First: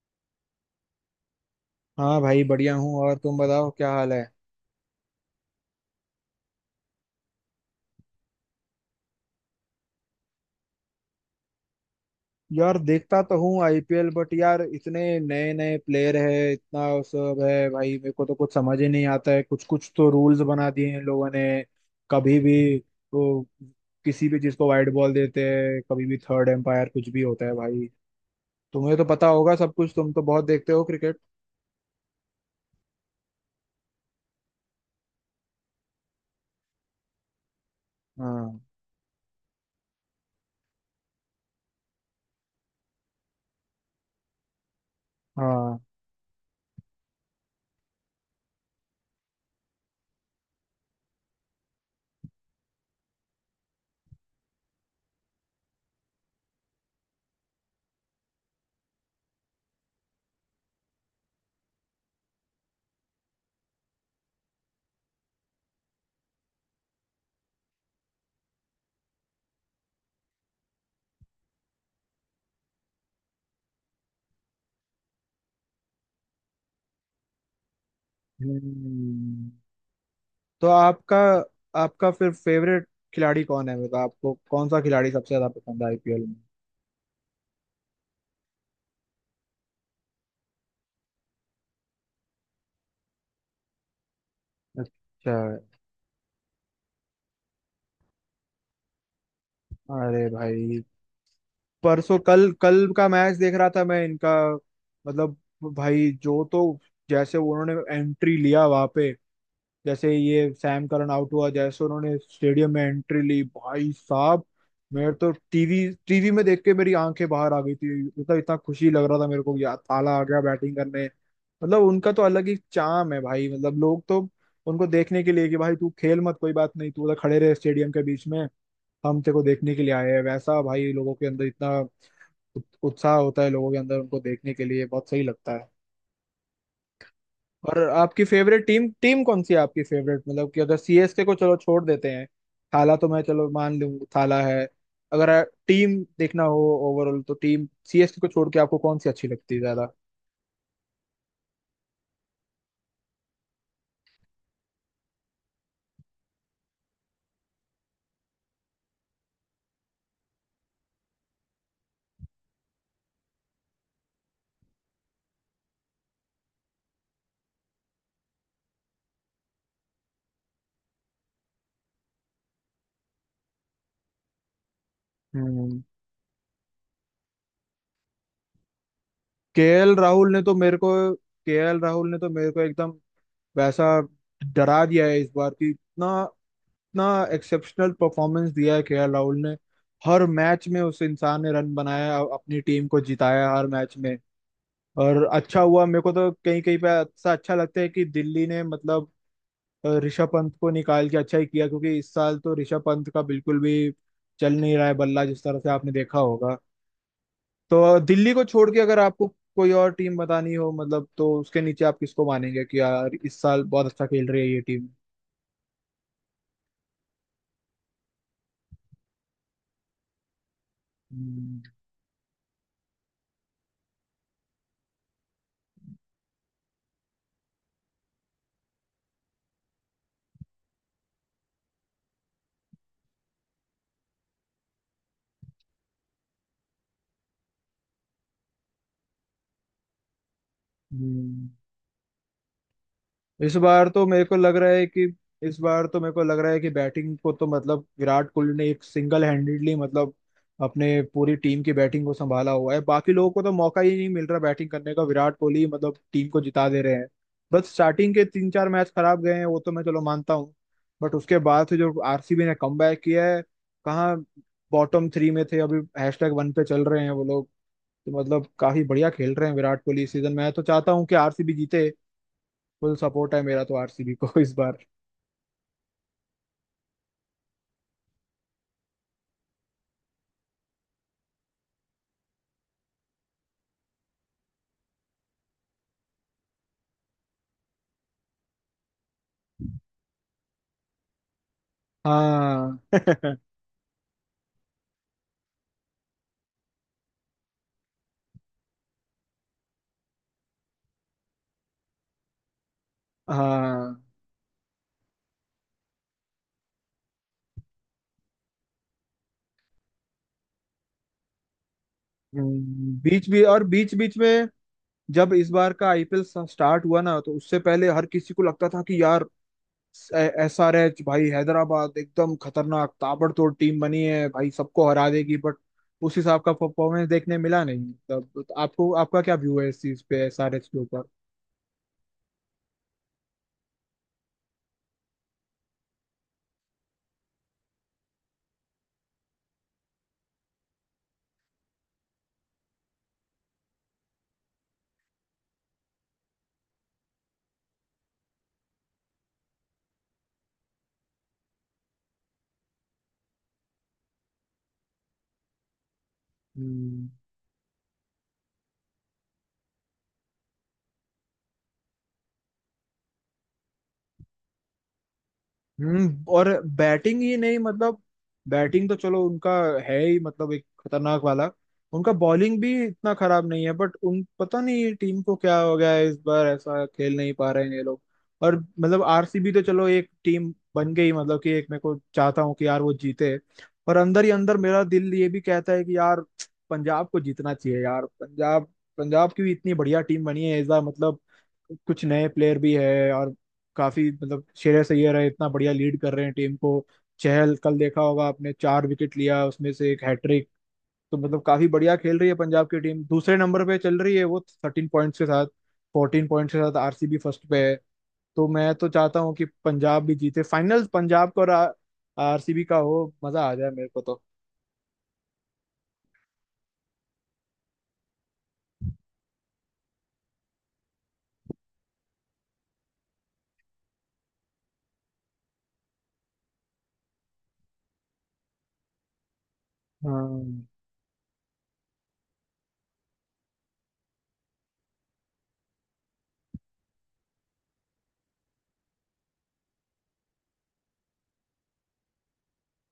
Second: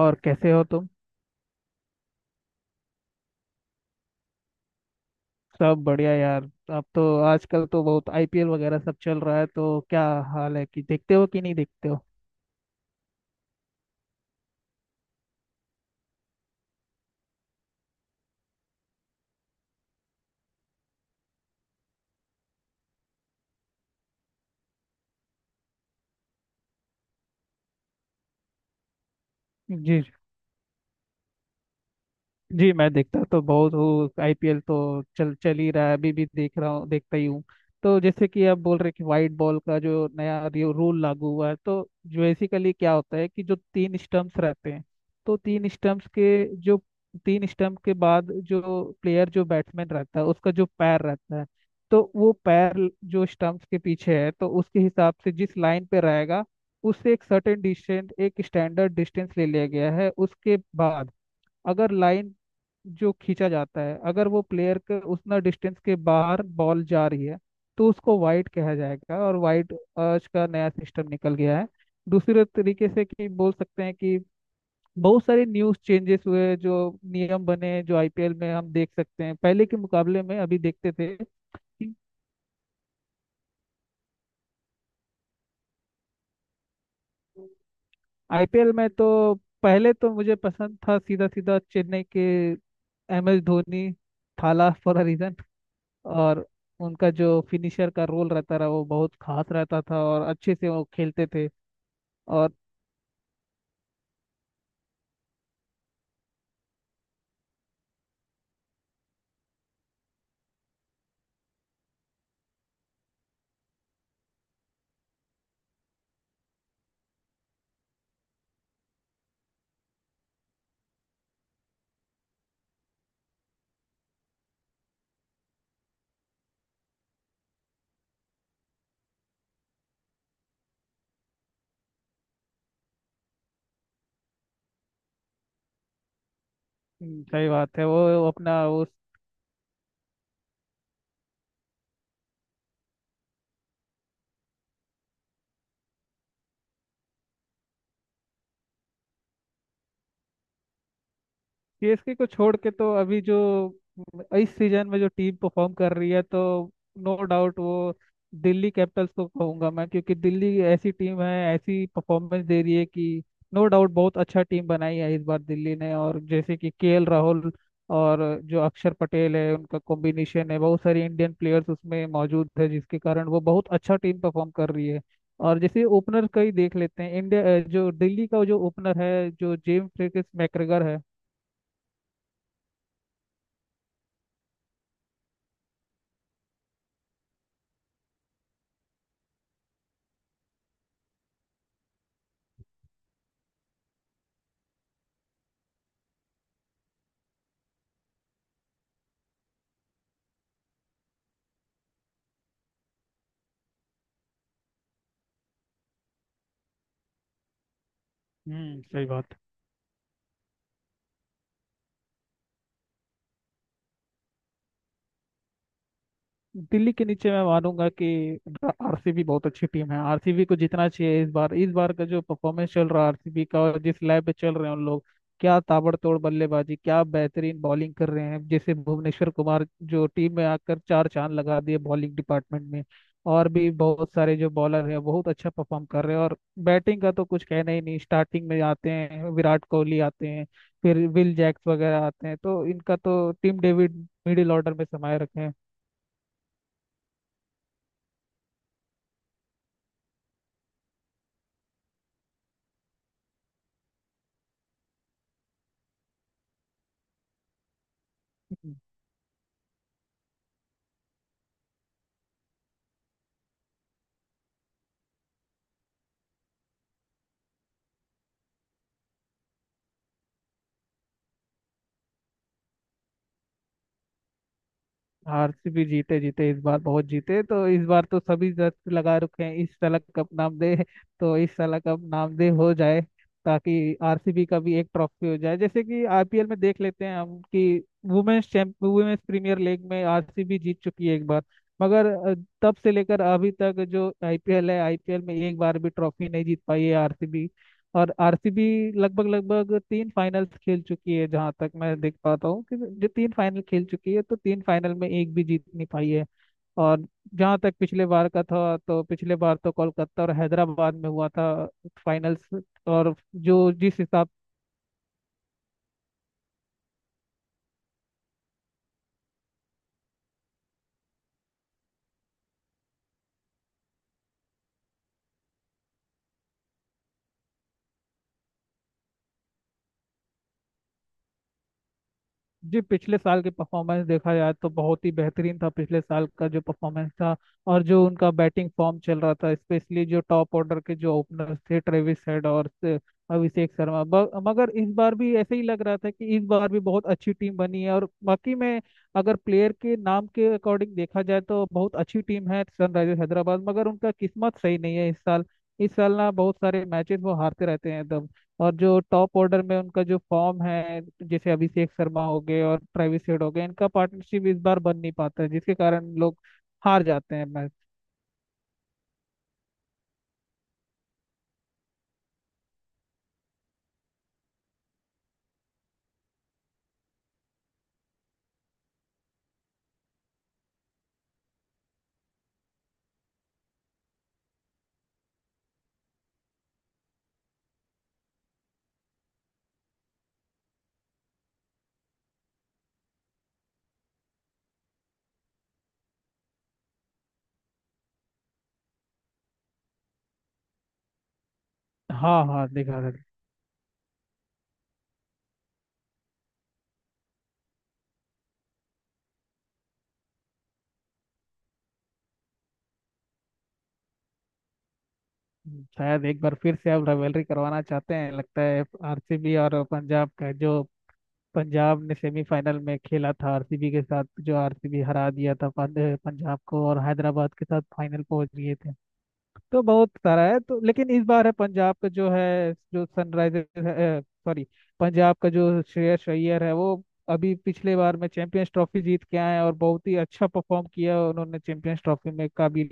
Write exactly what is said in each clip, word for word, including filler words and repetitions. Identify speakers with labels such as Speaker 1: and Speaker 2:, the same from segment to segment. Speaker 1: और कैसे हो तुम।
Speaker 2: हाँ भाई, बढ़िया हूँ। और तुम बताओ, क्या हाल है?
Speaker 1: सब बढ़िया यार। अब तो आजकल तो बहुत आईपीएल वगैरह सब चल रहा है, तो क्या हाल है कि देखते हो कि नहीं देखते हो?
Speaker 2: यार देखता तो हूँ आईपीएल, बट यार इतने नए नए प्लेयर है, इतना सब है भाई, मेरे को तो कुछ समझ ही नहीं आता है। कुछ कुछ तो रूल्स बना दिए हैं लोगों ने। कभी भी वो किसी भी चीज को वाइड बॉल देते हैं, कभी भी थर्ड एम्पायर कुछ भी होता है भाई। तुम्हें तो पता होगा सब कुछ,
Speaker 1: जी
Speaker 2: तुम तो बहुत देखते हो क्रिकेट।
Speaker 1: जी, मैं देखता तो बहुत हूँ। आईपीएल तो चल चल ही रहा है, अभी भी देख रहा हूँ, देखता ही हूँ। तो जैसे कि आप
Speaker 2: हाँ।
Speaker 1: बोल रहे कि वाइट बॉल का जो नया रूल लागू हुआ है, तो बेसिकली क्या होता है कि जो तीन स्टंप्स रहते हैं, तो तीन
Speaker 2: हाँ।
Speaker 1: स्टंप्स के जो तीन स्टंप के बाद जो प्लेयर जो बैट्समैन रहता है, उसका जो पैर रहता है, तो वो पैर जो स्टंप्स के पीछे है, तो उसके हिसाब से जिस लाइन पे रहेगा, उससे एक सर्टेन डिस्टेंस एक स्टैंडर्ड डिस्टेंस ले लिया गया है। उसके बाद अगर लाइन जो खींचा जाता है, अगर वो प्लेयर के उतना डिस्टेंस के बाहर बॉल जा रही है, तो उसको वाइड कहा जाएगा। और वाइड आज का नया सिस्टम निकल गया है, दूसरे तरीके से कि बोल सकते हैं कि बहुत सारे न्यूज चेंजेस हुए, जो नियम बने जो आईपीएल में हम देख सकते हैं
Speaker 2: हम्म।
Speaker 1: पहले के मुकाबले में, अभी
Speaker 2: तो
Speaker 1: देखते थे
Speaker 2: आपका
Speaker 1: कि।
Speaker 2: आपका फिर फेवरेट खिलाड़ी कौन है? मतलब आपको कौन सा खिलाड़ी सबसे ज्यादा पसंद है आईपीएल?
Speaker 1: आईपीएल में तो पहले तो मुझे पसंद था सीधा सीधा चेन्नई के M S Dhoni. Thala for a
Speaker 2: अच्छा।
Speaker 1: रीजन। और उनका जो फिनिशर का रोल रहता रहा, वो बहुत खास रहता था और
Speaker 2: अरे
Speaker 1: अच्छे से
Speaker 2: भाई,
Speaker 1: वो खेलते थे।
Speaker 2: परसों कल
Speaker 1: और
Speaker 2: कल का मैच देख रहा था मैं इनका। मतलब भाई जो तो, जैसे उन्होंने एंट्री लिया वहां पे, जैसे ये सैम करन आउट हुआ, जैसे उन्होंने स्टेडियम में एंट्री ली भाई साहब, मेरे तो टीवी टीवी में देख के मेरी आंखें बाहर आ गई थी। मतलब इतना खुशी लग रहा था मेरे को यार, ताला आ गया बैटिंग करने। मतलब उनका तो अलग ही चाम है भाई। मतलब लोग तो उनको देखने के लिए, कि भाई तू खेल मत कोई बात नहीं, तू उधर खड़े रहे स्टेडियम के बीच में, हम तेरे को देखने के लिए आए हैं, वैसा भाई लोगों के अंदर इतना उत- उत्साह होता है लोगों के अंदर उनको देखने के लिए, बहुत सही लगता है।
Speaker 1: हम्म, सही
Speaker 2: और
Speaker 1: बात है, वो
Speaker 2: आपकी
Speaker 1: अपना
Speaker 2: फेवरेट टीम
Speaker 1: उस।
Speaker 2: टीम कौन सी है? आपकी फेवरेट मतलब कि, अगर सीएसके को चलो छोड़ देते हैं, थाला तो मैं चलो मान लूं, थाला है। अगर टीम देखना हो ओवरऑल, तो टीम सीएसके को छोड़ के आपको कौन सी अच्छी लगती है ज्यादा?
Speaker 1: सीएसके को छोड़ के तो अभी जो इस सीजन में जो टीम परफॉर्म कर रही है, तो नो डाउट वो दिल्ली कैपिटल्स को कहूंगा मैं, क्योंकि दिल्ली ऐसी टीम है, ऐसी परफॉर्मेंस दे रही है कि नो डाउट बहुत अच्छा टीम बनाई है इस बार दिल्ली ने। और जैसे कि केएल राहुल और जो अक्षर पटेल है, उनका कॉम्बिनेशन है। बहुत सारे इंडियन प्लेयर्स उसमें मौजूद है, जिसके कारण वो बहुत अच्छा टीम परफॉर्म कर रही है। और
Speaker 2: हम्म।
Speaker 1: जैसे ओपनर का ही देख लेते हैं। इंडिया जो दिल्ली का जो ओपनर है, जो जेम्स
Speaker 2: केएल
Speaker 1: फ्रेटिस
Speaker 2: राहुल ने तो मेरे
Speaker 1: मैकग्regor
Speaker 2: को
Speaker 1: है।
Speaker 2: केएल राहुल ने तो मेरे को एकदम वैसा डरा दिया है इस बार, कि इतना इतना एक्सेप्शनल परफॉर्मेंस दिया है केएल राहुल ने। हर मैच में उस इंसान ने रन बनाया, अ- अपनी टीम को जिताया हर मैच में। और अच्छा हुआ, मेरे को तो कहीं कहीं पे ऐसा अच्छा लगता है कि दिल्ली ने, मतलब अ, ऋषभ पंत को निकाल के अच्छा ही किया। क्योंकि इस साल तो ऋषभ पंत का बिल्कुल भी चल नहीं रहा है बल्ला, जिस तरह से आपने देखा होगा। तो दिल्ली को छोड़ के
Speaker 1: हम्म,
Speaker 2: अगर
Speaker 1: सही
Speaker 2: आपको
Speaker 1: बात।
Speaker 2: कोई और टीम बतानी हो मतलब, तो उसके नीचे आप किसको मानेंगे कि यार इस साल बहुत अच्छा खेल रही है ये टीम?
Speaker 1: दिल्ली के नीचे मैं मानूंगा कि आरसीबी बहुत अच्छी टीम है, आरसीबी को जीतना चाहिए इस बार।
Speaker 2: हम्म।
Speaker 1: इस बार का जो परफॉर्मेंस चल रहा है आरसीबी का, और जिस लय पे चल रहे हैं उन लोग, क्या ताबड़तोड़ बल्लेबाजी, क्या बेहतरीन बॉलिंग कर रहे हैं! जैसे भुवनेश्वर कुमार जो टीम में आकर चार चांद लगा दिए बॉलिंग डिपार्टमेंट में। और भी बहुत सारे जो बॉलर हैं बहुत अच्छा परफॉर्म कर रहे हैं। और बैटिंग का तो कुछ कहना ही नहीं, स्टार्टिंग में आते हैं विराट कोहली, आते हैं फिर विल
Speaker 2: हम्म।
Speaker 1: जैक्स वगैरह, आते हैं तो इनका तो
Speaker 2: इस
Speaker 1: टीम
Speaker 2: बार
Speaker 1: डेविड
Speaker 2: तो मेरे को
Speaker 1: मिडिल
Speaker 2: लग रहा
Speaker 1: ऑर्डर में
Speaker 2: है कि
Speaker 1: समाये रखे हैं।
Speaker 2: इस बार तो मेरे को लग रहा है कि बैटिंग को तो, मतलब विराट कोहली ने एक सिंगल हैंडेडली मतलब अपने पूरी टीम की बैटिंग को संभाला हुआ है। बाकी लोगों को तो मौका ही नहीं मिल रहा बैटिंग करने का। विराट कोहली मतलब टीम को जिता दे रहे हैं। बस स्टार्टिंग के तीन चार मैच खराब गए हैं, वो तो मैं चलो मानता हूँ, बट उसके बाद से जो आरसीबी ने कमबैक किया है, कहाँ बॉटम थ्री में थे, अभी हैशटैग वन पे चल रहे हैं वो लोग। तो मतलब काफी बढ़िया खेल रहे हैं विराट कोहली इस सीजन। मैं तो चाहता हूँ कि आरसीबी जीते। फुल सपोर्ट है मेरा तो आरसीबी को इस बार।
Speaker 1: आरसीबी जीते, जीते इस बार बहुत जीते, तो इस बार तो सभी दस्त लगा रखे हैं। इस साल कप नाम दे, तो इस साल कप नाम दे हो जाए, ताकि आरसीबी का भी एक ट्रॉफी हो जाए। जैसे कि आईपीएल में देख लेते हैं हम कि women's champ women's premier league में आरसीबी जीत चुकी है एक बार। मगर अ, तब
Speaker 2: हाँ
Speaker 1: से लेकर अभी तक जो आईपीएल है, आईपीएल में एक बार भी ट्रॉफी नहीं जीत पाई है आरसीबी। और आरसीबी लगभग लगभग तीन फाइनल्स खेल चुकी है, जहां तक मैं देख पाता हूँ कि जो तीन फाइनल खेल
Speaker 2: हाँ।
Speaker 1: चुकी है, तो तीन फाइनल में एक भी जीत नहीं पाई है। और जहां तक पिछले बार का था, तो पिछले बार तो कोलकाता और हैदराबाद में हुआ था फाइनल्स।
Speaker 2: हम्म,
Speaker 1: और
Speaker 2: बीच भी और
Speaker 1: जो
Speaker 2: बीच
Speaker 1: जिस
Speaker 2: बीच
Speaker 1: हिसाब
Speaker 2: में जब इस बार का आईपीएल स्टार्ट हुआ ना, तो उससे पहले हर किसी को लगता था कि यार एसआरएच भाई, हैदराबाद एकदम खतरनाक ताबड़तोड़ टीम बनी है भाई, सबको हरा देगी। बट उस हिसाब का परफॉर्मेंस देखने मिला नहीं तब। तो आपको आपका क्या व्यू है इस चीज पे एसआरएच के ऊपर?
Speaker 1: जी, पिछले साल की परफॉर्मेंस देखा जाए तो बहुत ही बेहतरीन था, पिछले साल का जो परफॉर्मेंस था। और जो उनका बैटिंग फॉर्म चल रहा था, स्पेशली जो टॉप ऑर्डर के जो ओपनर्स थे, ट्रेविस हेड और से- अभिषेक शर्मा ब- मगर इस बार भी ऐसे ही लग रहा था कि इस बार भी बहुत अच्छी टीम बनी है, और बाकी में अगर प्लेयर के नाम के अकॉर्डिंग देखा जाए तो बहुत अच्छी टीम है सनराइजर्स हैदराबाद। मगर उनका किस्मत सही नहीं है इस साल। इस साल ना बहुत सारे
Speaker 2: हम्म।
Speaker 1: मैचेस वो हारते रहते हैं एकदम। और जो टॉप ऑर्डर में उनका जो फॉर्म है, जैसे अभिषेक शर्मा हो गए और ट्रेविस हेड हो गए, इनका पार्टनरशिप इस बार बन नहीं पाता है, जिसके कारण
Speaker 2: हम्म।
Speaker 1: लोग
Speaker 2: और
Speaker 1: हार
Speaker 2: बैटिंग ही
Speaker 1: जाते हैं
Speaker 2: नहीं
Speaker 1: मैच।
Speaker 2: मतलब, बैटिंग तो चलो उनका है ही मतलब एक खतरनाक वाला, उनका बॉलिंग भी इतना खराब नहीं है। बट उन पता नहीं टीम को क्या हो गया है इस बार, ऐसा खेल नहीं पा रहे हैं ये लोग। और मतलब आरसीबी तो चलो एक टीम बन गई, मतलब कि एक मेरे को चाहता हूँ कि यार वो जीते। पर अंदर ही अंदर मेरा दिल ये भी कहता है कि यार पंजाब को जीतना चाहिए। यार पंजाब, पंजाब की भी इतनी बढ़िया टीम बनी है इस बार। मतलब कुछ नए प्लेयर भी है, और काफी मतलब श्रेयस अय्यर है, इतना बढ़िया लीड कर रहे हैं टीम को। चहल कल देखा होगा आपने, चार विकेट लिया उसमें से एक हैट्रिक। तो मतलब काफी बढ़िया खेल रही है
Speaker 1: हाँ
Speaker 2: पंजाब
Speaker 1: हाँ,
Speaker 2: की
Speaker 1: देखा
Speaker 2: टीम,
Speaker 1: था।
Speaker 2: दूसरे नंबर पे चल रही है वो थर्टीन पॉइंट्स के साथ। फोर्टीन पॉइंट्स के साथ आरसीबी फर्स्ट पे है। तो मैं तो चाहता हूँ कि पंजाब भी जीते। फाइनल पंजाब का और आरसीबी का हो, मजा आ जाए मेरे को तो।
Speaker 1: शायद एक बार फिर से अब राइवलरी करवाना चाहते हैं, लगता है। आरसीबी और पंजाब का जो, पंजाब ने सेमीफाइनल में खेला था आरसीबी के साथ, जो आरसीबी हरा दिया था पंज- पंजाब को, और हैदराबाद के साथ फाइनल पहुंच गए थे। तो बहुत सारा
Speaker 2: हाँ।
Speaker 1: है। तो लेकिन इस बार है पंजाब का जो है, जो सनराइजर्स सॉरी पंजाब का जो श्रेयस अय्यर है, वो अभी पिछले बार में चैंपियंस ट्रॉफी जीत के आए हैं, और बहुत ही अच्छा परफॉर्म किया उन्होंने चैंपियंस ट्रॉफी में।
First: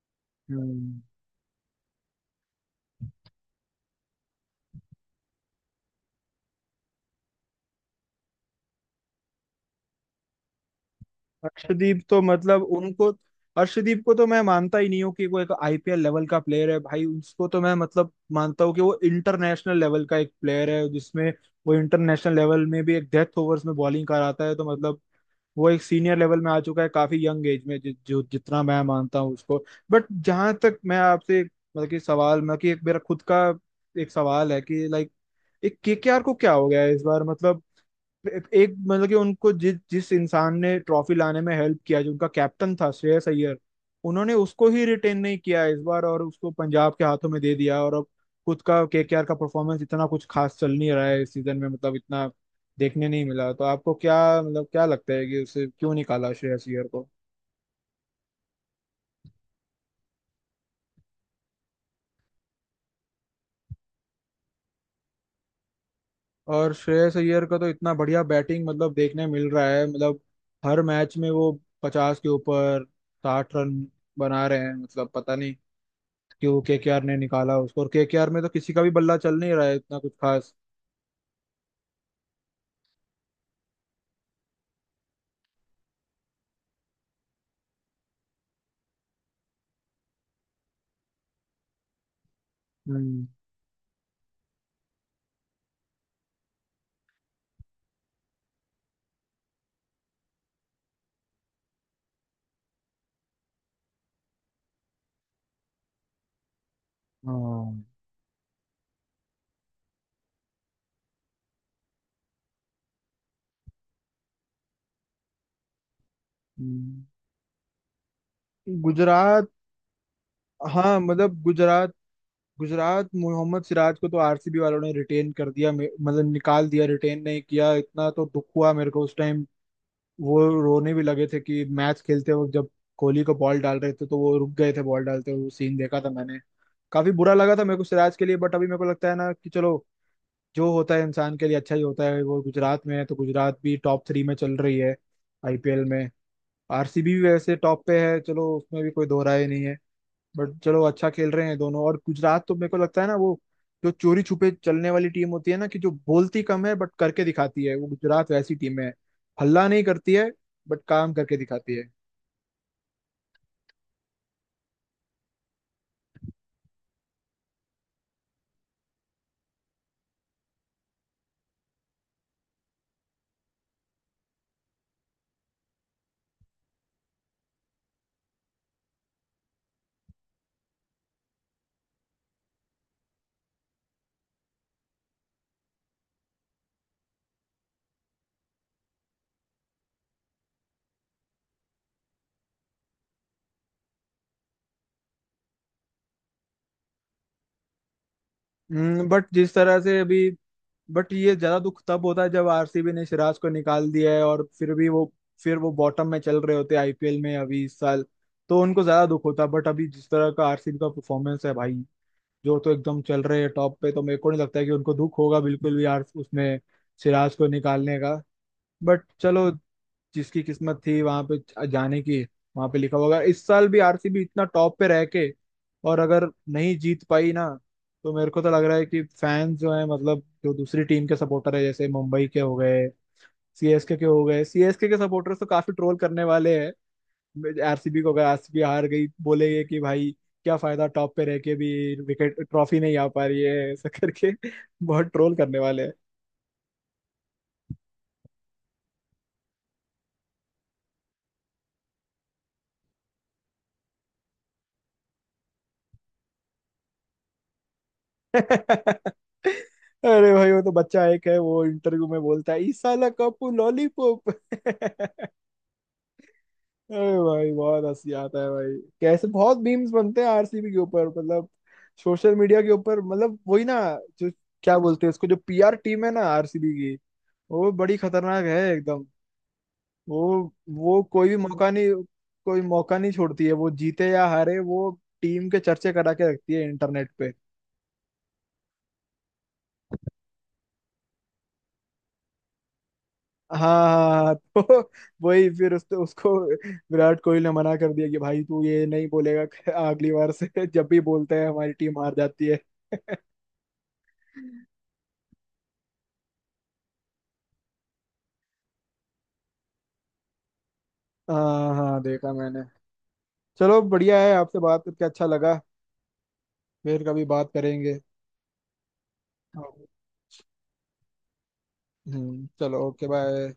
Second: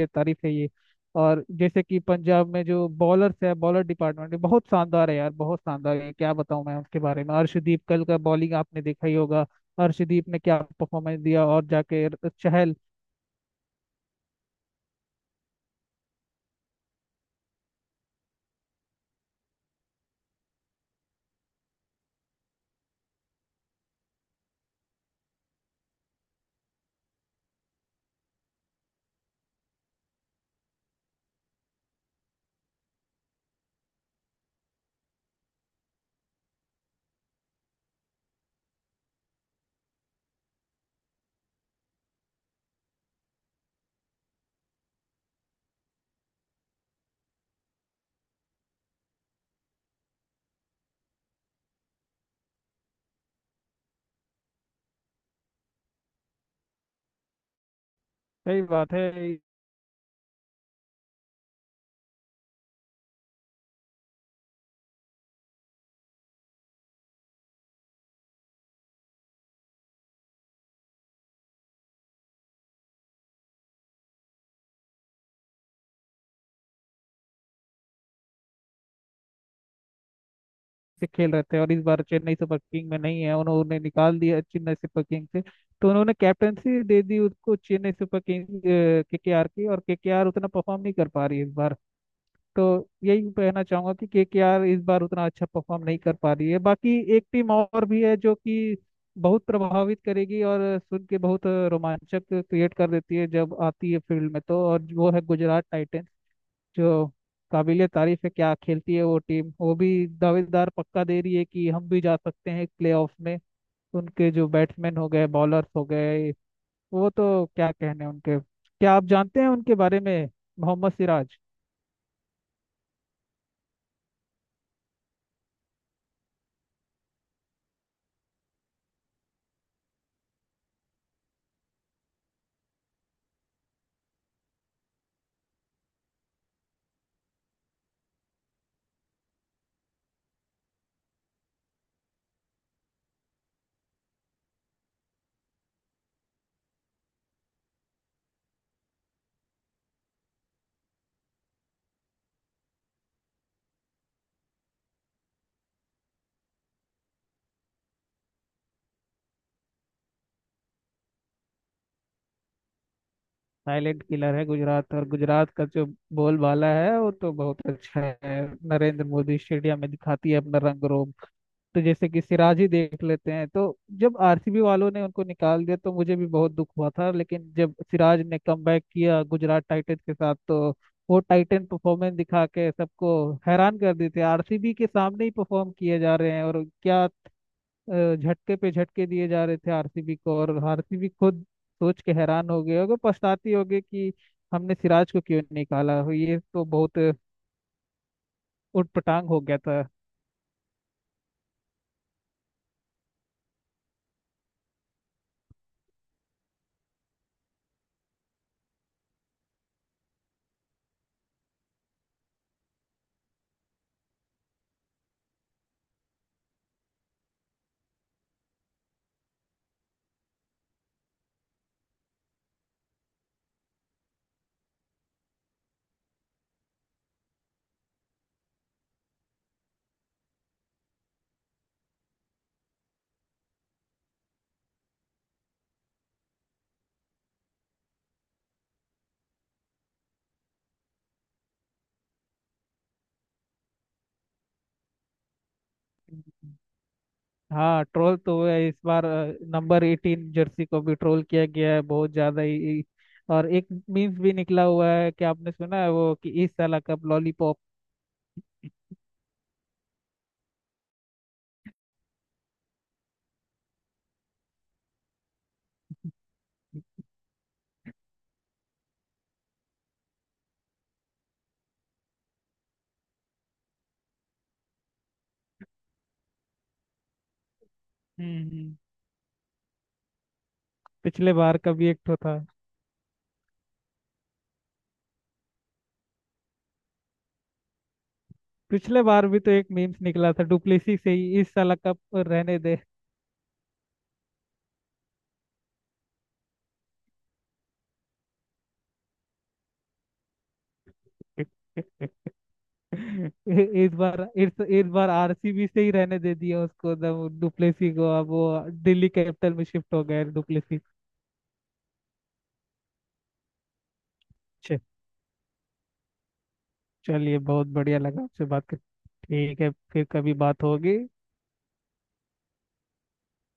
Speaker 1: ए तारीफ है ये।
Speaker 2: हम्म
Speaker 1: और जैसे कि पंजाब में जो बॉलर्स है, बॉलर डिपार्टमेंट बहुत शानदार है यार, बहुत शानदार है, क्या बताऊं मैं उसके बारे में। अर्शदीप कल का बॉलिंग आपने देखा ही होगा। अर्शदीप ने क्या परफॉर्मेंस दिया! और
Speaker 2: अर्शदीप
Speaker 1: जाके
Speaker 2: तो मतलब
Speaker 1: चहल।
Speaker 2: उनको, अर्शदीप को तो मैं मानता ही नहीं हूँ कि वो एक आईपीएल लेवल का प्लेयर है भाई। उसको तो मैं मतलब मानता हूँ कि वो इंटरनेशनल लेवल का एक प्लेयर है जिसमें वो इंटरनेशनल लेवल में भी एक डेथ ओवर्स में बॉलिंग कराता है। तो मतलब वो एक सीनियर लेवल में आ चुका है काफी यंग एज में, जि, जो जितना मैं मानता हूँ उसको। बट जहां तक मैं आपसे एक, मतलब कि सवाल मतलब कि एक मेरा खुद का एक सवाल है कि लाइक, एक केकेआर को क्या हो गया है इस बार मतलब एक एक मतलब कि उनको जिस जिस इंसान ने ट्रॉफी लाने में हेल्प किया, जो उनका कैप्टन था श्रेयस अय्यर, उन्होंने उसको ही रिटेन नहीं किया इस बार, और उसको पंजाब के हाथों में दे दिया। और अब खुद का केकेआर का परफॉर्मेंस इतना कुछ खास चल नहीं रहा है इस सीजन में, मतलब इतना देखने नहीं मिला। तो आपको क्या मतलब क्या लगता है कि उसे क्यों निकाला श्रेयस अय्यर को?
Speaker 1: सही बात है,
Speaker 2: और श्रेयस अय्यर का तो इतना बढ़िया बैटिंग मतलब देखने मिल रहा है, मतलब हर मैच में वो पचास के ऊपर साठ रन बना रहे हैं। मतलब पता नहीं क्यों केकेआर ने निकाला उसको। और केकेआर में तो किसी का भी बल्ला चल नहीं रहा है इतना कुछ खास।
Speaker 1: से खेल रहे थे, और इस बार चेन्नई सुपर किंग में नहीं है, उन्होंने निकाल दिया चेन्नई सुपर किंग से। तो उन्होंने कैप्टनसी दे दी उसको चेन्नई सुपर किंग केकेआर की, और केकेआर उतना परफॉर्म नहीं कर पा रही है इस बार। तो
Speaker 2: हम्म।
Speaker 1: यही कहना चाहूंगा कि केकेआर इस बार उतना अच्छा परफॉर्म नहीं कर पा रही है। बाकी एक टीम और भी है जो कि बहुत प्रभावित करेगी, और सुन के बहुत रोमांचक क्रिएट कर देती है जब आती है फील्ड में तो, और वो है गुजरात टाइटंस। जो
Speaker 2: हाँ।
Speaker 1: काबिलियत, तारीफ है क्या खेलती है वो टीम, वो भी दावेदार पक्का दे रही है कि हम भी जा सकते हैं प्लेऑफ में। उनके जो बैट्समैन हो गए, बॉलर्स हो गए,
Speaker 2: हम्म,
Speaker 1: वो तो, क्या कहने उनके। क्या आप जानते
Speaker 2: गुजरात।
Speaker 1: हैं उनके बारे में? मोहम्मद
Speaker 2: हाँ
Speaker 1: सिराज।
Speaker 2: मतलब गुजरात, गुजरात मोहम्मद सिराज को तो आरसीबी वालों ने रिटेन कर दिया, मे- मतलब निकाल दिया, रिटेन नहीं किया, इतना तो दुख हुआ मेरे को उस टाइम। वो रोने भी लगे थे कि मैच खेलते वक्त, जब कोहली को बॉल डाल रहे थे तो वो रुक गए थे बॉल डालते हुए, वो सीन देखा था मैंने। काफी बुरा लगा था मेरे को सिराज के लिए, बट अभी मेरे को लगता है ना कि चलो जो होता है इंसान के लिए अच्छा ही होता है। वो गुजरात में है, तो गुजरात भी टॉप थ्री में चल रही है आईपीएल में। आरसीबी भी वैसे टॉप पे है, चलो उसमें भी कोई दो राय नहीं है। बट चलो अच्छा खेल रहे हैं दोनों। और गुजरात तो मेरे को लगता है ना, वो जो चोरी छुपे चलने वाली टीम होती है ना, कि जो बोलती कम है बट करके दिखाती है, वो गुजरात वैसी टीम है। हल्ला नहीं करती है बट काम करके दिखाती है।
Speaker 1: साइलेंट किलर है गुजरात। और गुजरात का जो बोलबाला है, वो तो बहुत अच्छा है। नरेंद्र मोदी स्टेडियम में दिखाती है अपना रंग रोब। तो जैसे कि सिराज ही देख लेते हैं। तो जब आरसीबी वालों ने उनको निकाल दिया, तो मुझे भी बहुत दुख हुआ था। लेकिन जब सिराज ने कमबैक किया गुजरात टाइटंस के साथ, तो वो टाइटन परफॉर्मेंस दिखा के सबको हैरान कर देते, आरसीबी के सामने ही परफॉर्म किए जा रहे हैं, और क्या अ, झटके पे झटके दिए जा रहे थे आरसीबी को। और आरसीबी खुद सोच के हैरान हो गए होगे, पछताती होगी कि हमने सिराज को क्यों निकाला, ये तो बहुत
Speaker 2: बट
Speaker 1: उटपटांग हो
Speaker 2: जिस तरह
Speaker 1: गया
Speaker 2: से अभी, बट ये ज्यादा दुख तब होता है जब आरसीबी ने सिराज को निकाल दिया है और फिर भी वो फिर वो बॉटम में चल रहे होते हैं आईपीएल में अभी इस साल, तो उनको ज्यादा दुख होता है। बट अभी जिस तरह का आरसीबी का परफॉर्मेंस है भाई, जो तो एकदम चल रहे हैं टॉप पे, तो मेरे को नहीं लगता है कि उनको दुख होगा बिल्कुल भी यार उसमें सिराज को निकालने का। बट चलो, जिसकी किस्मत थी वहां पे जाने की, वहां पे लिखा होगा। इस साल भी आरसीबी इतना टॉप पे रह के और अगर नहीं जीत पाई ना, तो मेरे को तो लग रहा है कि फैंस जो है मतलब, जो दूसरी टीम के सपोर्टर है, जैसे मुंबई के हो गए, सीएसके के हो गए, सीएसके के सपोर्टर्स तो काफी ट्रोल करने वाले हैं आरसीबी को। अगर आरसीबी हार गई, बोलेंगे कि भाई क्या फायदा टॉप पे रह के भी, विकेट ट्रॉफी नहीं आ पा रही है, ऐसा करके बहुत ट्रोल करने वाले हैं।
Speaker 1: था। हाँ, ट्रोल तो हुआ है। इस बार नंबर एटीन जर्सी को भी ट्रोल किया गया है, बहुत ज्यादा ही। और एक मीम्स भी निकला हुआ है, कि आपने सुना है वो कि इस साल का लॉलीपॉप।
Speaker 2: अरे भाई, वो तो बच्चा एक है वो इंटरव्यू में बोलता है ई साला कपू लॉलीपॉप अरे भाई, बहुत हंसी आता है भाई। कैसे बहुत मीम्स बनते हैं आरसीबी के ऊपर, मतलब सोशल मीडिया के ऊपर, मतलब वही ना जो, क्या बोलते हैं उसको, जो पीआर टीम है ना आरसीबी की, वो बड़ी
Speaker 1: हम्म
Speaker 2: खतरनाक है
Speaker 1: हम्म।
Speaker 2: एकदम। वो वो कोई
Speaker 1: पिछले
Speaker 2: भी
Speaker 1: बार
Speaker 2: मौका
Speaker 1: का भी
Speaker 2: नहीं,
Speaker 1: एक तो था।
Speaker 2: कोई मौका नहीं छोड़ती है वो, जीते या हारे वो टीम के चर्चे करा के रखती है इंटरनेट पे।
Speaker 1: पिछले बार भी तो एक मीम्स निकला था डुप्लेसी से, ही इस साल का रहने दे।
Speaker 2: हाँ हाँ हाँ तो वही फिर उस, उसको विराट कोहली ने मना कर दिया कि भाई तू ये नहीं बोलेगा अगली बार से जब भी बोलते हैं हमारी टीम हार जाती है।
Speaker 1: इस बार इस इस बार आरसीबी से ही रहने दे दिया उसको डुप्लेसी को। अब वो दिल्ली कैपिटल में शिफ्ट हो गया डुप्लेसी।
Speaker 2: हाँ हाँ देखा मैंने। चलो बढ़िया है, आपसे बात करके अच्छा लगा। फिर कभी
Speaker 1: चलिए,
Speaker 2: बात
Speaker 1: बहुत
Speaker 2: करेंगे।
Speaker 1: बढ़िया लगा आपसे बात कर। ठीक है,
Speaker 2: हाँ।
Speaker 1: फिर कभी बात होगी।
Speaker 2: हम्म चलो, ओके बाय।